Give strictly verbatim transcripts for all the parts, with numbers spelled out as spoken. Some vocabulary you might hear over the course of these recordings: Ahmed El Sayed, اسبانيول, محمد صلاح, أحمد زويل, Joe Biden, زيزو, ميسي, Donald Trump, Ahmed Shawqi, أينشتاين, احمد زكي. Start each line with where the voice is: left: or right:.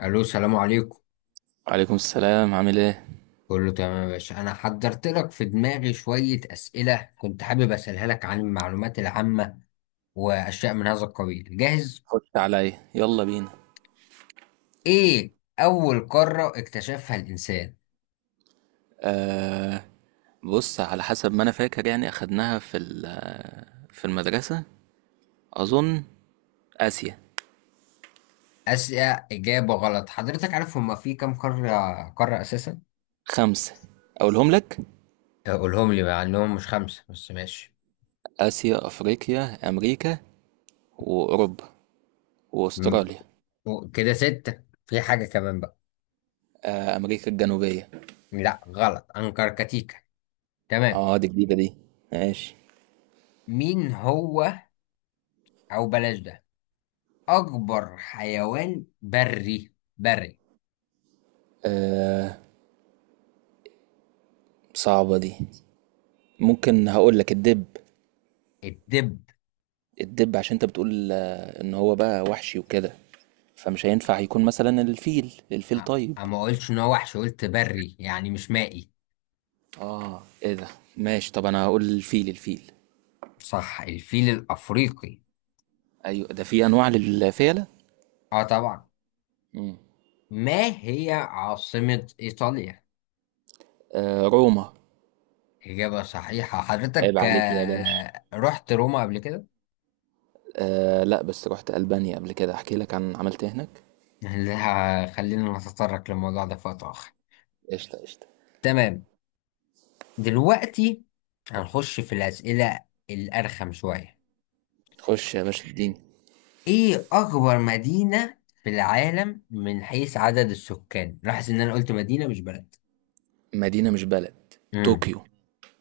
left: الو السلام عليكم.
right: وعليكم السلام، عامل ايه؟
left: كله تمام يا باشا، انا حضرت لك في دماغي شوية اسئلة كنت حابب اسألها لك عن المعلومات العامة واشياء من هذا القبيل. جاهز؟
right: خش عليا، يلا بينا.
left: ايه اول قارة اكتشفها الانسان؟
right: آه بص، على حسب ما انا فاكر يعني اخدناها في ال- آه، في المدرسة. اظن. اسيا.
left: اسئلة اجابة غلط. حضرتك عارف هما في كام قارة قارة اساسا؟
right: خمسة. اقولهم لك.
left: قولهم لي، مع انهم مش خمسة بس ماشي.
right: اسيا، افريقيا، امريكا، واوروبا،
left: م-
right: واستراليا.
left: و- كده ستة، في حاجة كمان بقى؟
right: آه امريكا الجنوبية.
left: لا غلط، انكركتيكا. تمام.
right: اه، دي جديدة دي. ماشي.
left: مين هو، او بلاش ده، اكبر حيوان بري بري؟
right: آه صعبة دي. ممكن هقول لك الدب.
left: الدب؟
right: الدب عشان انت بتقول آه، ان هو بقى وحشي وكده، فمش هينفع يكون مثلا الفيل
left: أ-
right: الفيل، طيب.
left: اما قلتش ان هو وحش، قلت بري يعني مش مائي.
right: اه، ايه ده؟ ماشي. طب انا هقول الفيل الفيل.
left: صح، الفيل الافريقي.
right: ايوه، ده في انواع للفيلة.
left: اه طبعا.
right: مم.
left: ما هي عاصمة ايطاليا؟
right: آه روما.
left: اجابة صحيحة.
right: عيب
left: حضرتك
right: عليك يا باشا.
left: آه، رحت روما قبل كده؟
right: آه لا بس رحت البانيا قبل كده، احكي لك عن عملت إيه هناك.
left: لا، خلينا نتطرق للموضوع ده في وقت اخر.
right: قشطة قشطة.
left: تمام. دلوقتي هنخش في الاسئلة الارخم شوية.
right: خش يا باشا، اديني.
left: ايه اكبر مدينة في العالم من حيث عدد السكان؟ لاحظ ان انا قلت مدينة مش بلد.
right: مدينة مش بلد.
left: امم
right: طوكيو.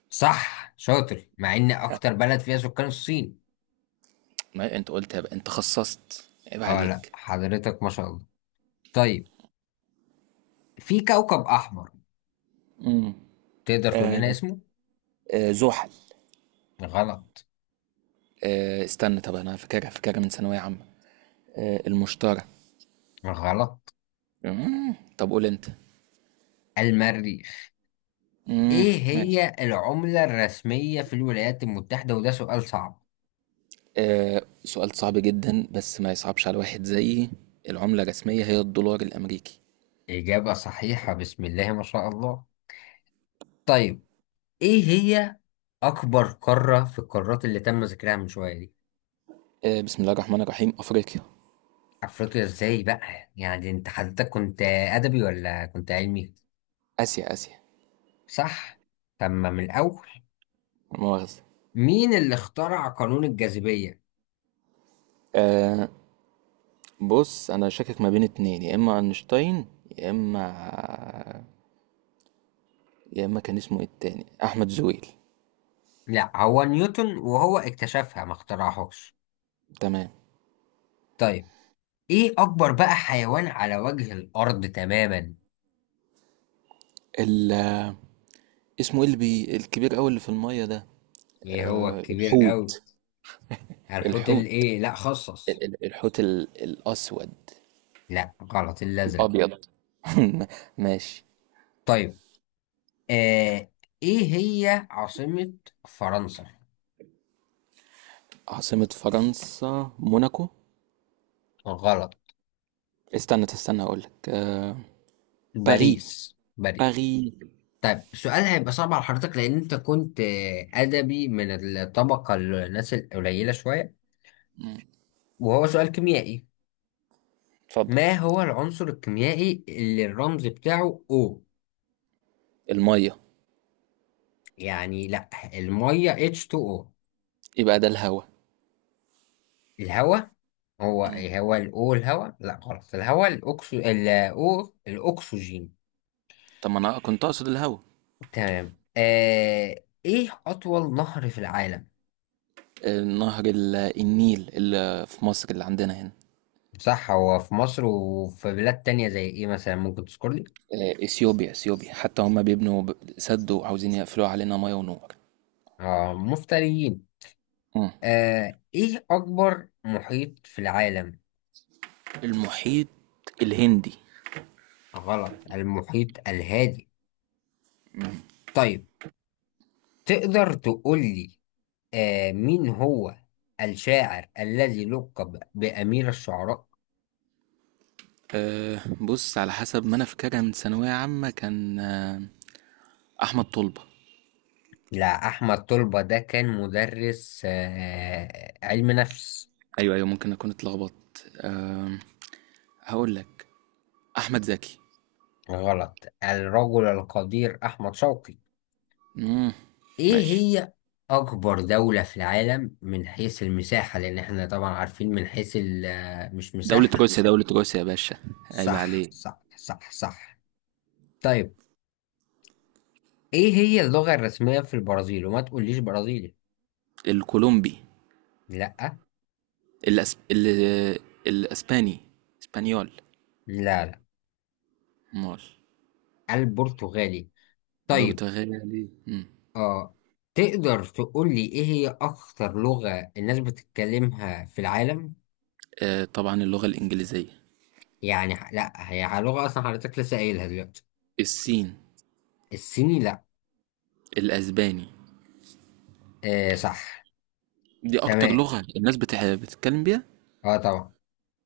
left: صح، شاطر، مع ان اكتر بلد فيها سكان الصين.
right: ما انت قلت يا بقى. انت خصصت. عيب
left: اه لا
right: عليك.
left: حضرتك ما شاء الله. طيب، في كوكب احمر،
right: امم.
left: تقدر تقول لنا
right: آه
left: اسمه؟
right: آه زحل.
left: غلط.
right: آه استنى، طب انا فاكرها فاكرها من ثانوية عامة. آه المشترى.
left: غلط.
right: مم. طب قول انت.
left: المريخ.
right: امم.
left: ايه هي العملة الرسمية في الولايات المتحدة؟ وده سؤال صعب.
right: آه، سؤال صعب جدا، بس ما يصعبش على واحد زيي. العملة الرسمية هي الدولار الأمريكي.
left: اجابة صحيحة، بسم الله ما شاء الله. طيب، ايه هي اكبر قاره في القارات اللي تم ذكرها من شويه دي؟
right: آه، بسم الله الرحمن الرحيم، أفريقيا.
left: افريقيا؟ ازاي بقى؟ يعني انت حضرتك كنت ادبي ولا كنت علمي؟
right: آسيا آسيا.
left: صح. طب ما من الاول.
right: لا مؤاخذة.
left: مين اللي اخترع قانون الجاذبيه؟
right: آه، بص، أنا شاكك ما بين اتنين، يا إما أينشتاين، يا إما يا إما كان اسمه إيه التاني، أحمد زويل.
left: لا، هو نيوتن، وهو اكتشفها ما اخترعهاش.
right: تمام.
left: طيب، ايه اكبر بقى حيوان على وجه الارض تماما؟
right: ال... اسمه إيه اللي بي... الكبير أوي اللي في المية ده؟
left: ايه هو
right: آه،
left: الكبير قوي؟
right: الحوت.
left: الحوت
right: الحوت.
left: الايه؟ لا،
right: ال-
left: خصص.
right: ال- الحوت ال... الأسود.
left: لا غلط، الازرق.
right: الأبيض. ماشي.
left: طيب، آه ايه هي عاصمه فرنسا؟
right: عاصمة فرنسا موناكو.
left: غلط.
right: استنى استنى، اقول لك آه... باري.
left: باريس باريس
right: باري.
left: طيب، السؤال هيبقى صعب على حضرتك لأن أنت كنت آه، أدبي من الطبقة الناس القليلة شوية.
right: مم.
left: وهو سؤال كيميائي.
right: اتفضل.
left: ما هو العنصر الكيميائي اللي الرمز بتاعه O؟
right: الميه.
left: يعني لأ. المية إتش اتنين أو.
right: يبقى ده الهوا.
left: الهواء؟ هو
right: مم.
left: هو ال O الهواء؟ لأ غلط، الهواء الأكسو، ال O الأكسجين.
right: طب ما انا كنت اقصد الهوا.
left: تمام. آه إيه أطول نهر في العالم؟
right: نهر ال- النيل اللي في مصر، اللي عندنا هنا.
left: صح، هو في مصر وفي بلاد تانية زي إيه مثلا، ممكن تذكر لي؟
right: آه، اثيوبيا اثيوبيا، حتى هم بيبنوا ب- سد وعاوزين يقفلوا علينا ميه ونور.
left: اه مفتريين.
right: مم.
left: آه ايه اكبر محيط في العالم؟
right: المحيط الهندي.
left: غلط، المحيط الهادي. طيب، تقدر تقول لي، آه مين هو الشاعر الذي لقب بأمير الشعراء؟
right: أه بص، على حسب ما انا فاكرها من ثانويه عامه كان آه، احمد طلبه.
left: لا، احمد طلبة ده كان مدرس آه علم نفس.
right: ايوه ايوه، ممكن اكون اتلخبطت. أه هقول لك. احمد زكي.
left: غلط، الرجل القدير احمد شوقي.
right: مم.
left: ايه
right: ماشي.
left: هي اكبر دولة في العالم من حيث المساحة؟ لان احنا طبعا عارفين من حيث ال- مش
right: دولة
left: مساحة.
right: روسيا، دولة روسيا يا باشا. عيب
left: صح
right: عليه.
left: صح صح صح. طيب، ايه هي اللغة الرسمية في البرازيل؟ وما تقوليش برازيلي.
right: الكولومبي.
left: لا.
right: الأسب... ال... الأسباني. اسبانيول.
left: لا. لا.
right: مول.
left: البرتغالي. طيب.
right: البرتغالي. مم.
left: اه تقدر تقولي ايه هي اكتر لغة الناس بتتكلمها في العالم؟
right: آه طبعا اللغة الإنجليزية.
left: يعني ح- لا هي لغة اصلا حضرتك لسه قايلها دلوقتي.
right: الصين.
left: الصيني لا.
right: الأسباني.
left: آه صح.
right: دي أكتر
left: تمام.
right: لغة الناس بتح... بتتكلم بيها.
left: اه طبعا.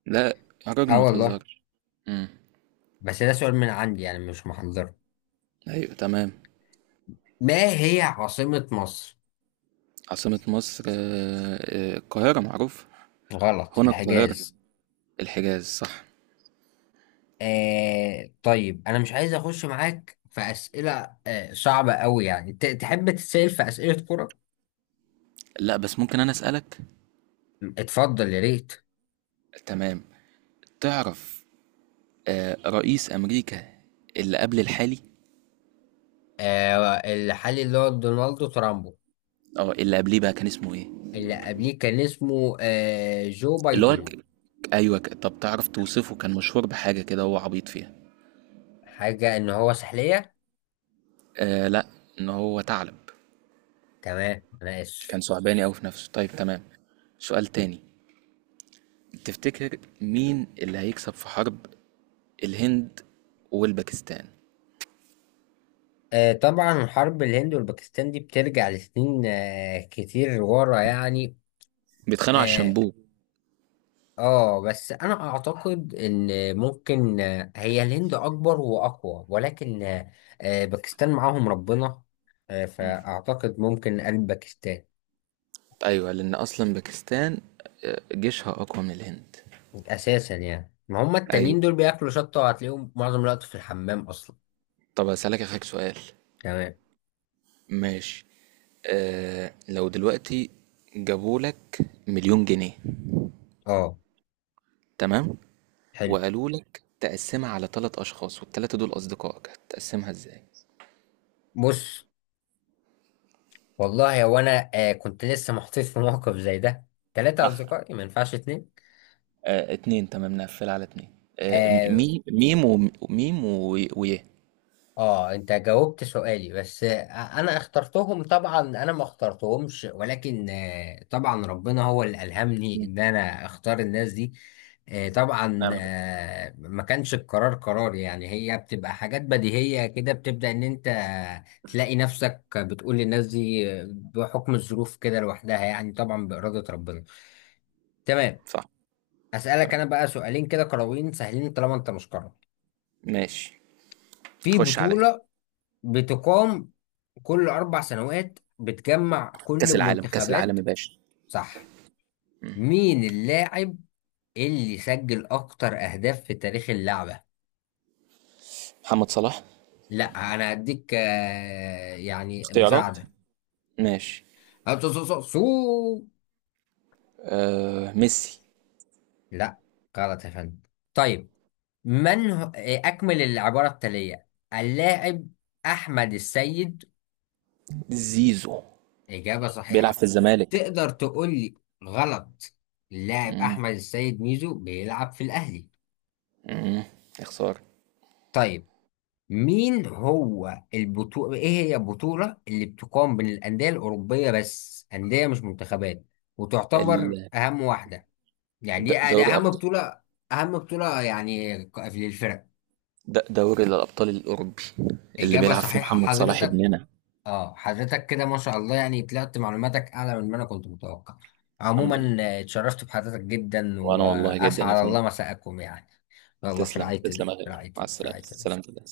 right: لا، يا راجل
left: اه
right: ما
left: والله.
right: تهزرش. مم.
left: بس ده سؤال من عندي يعني مش محضره.
right: أيوة تمام.
left: ما هي عاصمة مصر؟
right: عاصمة مصر آه، آه، القاهرة، معروف.
left: غلط،
right: هنا القاهرة.
left: الحجاز.
right: الحجاز صح.
left: آه طيب، انا مش عايز اخش معاك في اسئله آه صعبه قوي، يعني ت- تحب تتسال في اسئله كره؟
right: لا بس ممكن أنا أسألك.
left: اتفضل يا ريت.
right: تمام. تعرف آه، رئيس امريكا اللي قبل الحالي.
left: آه الحالي اللي هو دونالد ترامبو.
right: اه، اللي قبليه بقى كان اسمه ايه؟
left: اللي قبليه كان اسمه آه جو
right: اللي هو
left: بايدن.
right: ك... ايوه ك... طب تعرف توصفه، كان مشهور بحاجه كده هو عبيط فيها.
left: حاجه ان هو سحليه؟
right: آه لا، ان هو ثعلب.
left: تمام انا اسف.
right: كان ثعباني قوي في نفسه، طيب تمام. سؤال تاني. تفتكر مين اللي هيكسب في حرب الهند والباكستان؟
left: آه طبعا، حرب الهند والباكستان دي بترجع لسنين آه كتير ورا يعني.
right: بيتخانقوا على
left: آه،
right: الشامبو.
left: اه بس انا اعتقد ان ممكن، آه، هي الهند اكبر واقوى، ولكن آه، آه، باكستان معاهم ربنا، آه،
right: مم.
left: فاعتقد ممكن قلب باكستان.
right: ايوه، لان اصلا باكستان آه، جيشها اقوى من الهند.
left: اساسا يعني ما هم
right: ايوه.
left: التانيين دول بياكلوا شطه وهتلاقيهم معظم الوقت في الحمام اصلا.
right: طب اسالك اخك سؤال.
left: تمام.
right: ماشي. آه لو دلوقتي جابولك مليون جنيه،
left: اه
right: تمام،
left: حلو.
right: وقالولك تقسمها على ثلاث أشخاص والتلاتة دول أصدقائك، هتقسمها إزاي؟
left: بص، والله هو انا آه، كنت لسه محطوط في موقف زي ده. ثلاثه
right: اه.
left: اصدقائي ما ينفعش اتنين.
right: آه، اتنين تمام، نقفل على اتنين. آه، م-
left: آه،
right: مي ميم، وميم، ويه.
left: اه انت جاوبت سؤالي بس آه، انا اخترتهم، طبعا انا ما اخترتهمش، ولكن آه، طبعا ربنا هو اللي الهمني
right: مم.
left: ان انا اختار الناس دي. آه، طبعا
right: نعم يا باشا.
left: آه، ما كانش القرار قرار، يعني هي بتبقى حاجات بديهية كده، بتبدأ ان انت تلاقي نفسك بتقول للناس دي بحكم الظروف كده لوحدها، يعني طبعا بإرادة ربنا. تمام.
right: صح.
left: اسألك انا
right: تمام.
left: بقى سؤالين كده كروين سهلين طالما انت مش قرر.
right: ماشي.
left: في
right: خش عليا.
left: بطولة بتقام كل أربع سنوات بتجمع كل
right: كأس العالم، كأس العالم
left: المنتخبات.
right: يا باشا.
left: صح.
right: مم.
left: مين اللاعب اللي سجل أكتر أهداف في تاريخ اللعبة؟
right: محمد صلاح.
left: لا أنا هديك آه، يعني
right: اختيارات.
left: مساعدة.
right: ماشي.
left: آه، سو سو سو سو.
right: آه ميسي.
left: لا غلط يا فندم. طيب، من هو، آه، أكمل العبارة التالية، اللاعب أحمد السيد.
right: زيزو.
left: إجابة
right: بيلعب في
left: صحيحة.
right: الزمالك.
left: تقدر تقول لي. غلط. اللاعب
right: مم.
left: أحمد السيد ميزو بيلعب في الأهلي.
right: مم. يا خسارة.
left: طيب، مين هو البطولة، ايه هي البطولة اللي بتقام بين الأندية الأوروبية، بس أندية مش منتخبات، وتعتبر
right: ال-
left: أهم واحدة؟ يعني
right: د-
left: دي دي
right: دوري
left: أهم
right: أبطال.
left: بطولة. أهم بطولة يعني ك- للفرق.
right: د- دوري الأبطال الأوروبي. اللي
left: إجابة
right: بيلعب فيه
left: صحيحة
right: محمد صلاح
left: حضرتك.
right: ابننا.
left: اه حضرتك كده ما شاء الله، يعني طلعت معلوماتك أعلى من ما أنا كنت متوقع.
right: الحمد
left: عموما
right: لله.
left: آه، اتشرفت بحضرتك جدا،
right: وأنا والله جدا يا
left: وأسعد
right: فندم.
left: الله مساءكم يعني. الله في
right: تسلم
left: رعاية ال-
right: تسلم يا
left: في
right: غالي،
left: رعاية
right: مع
left: ال- في
right: السلامة،
left: رعاية ال-
right: سلامتك.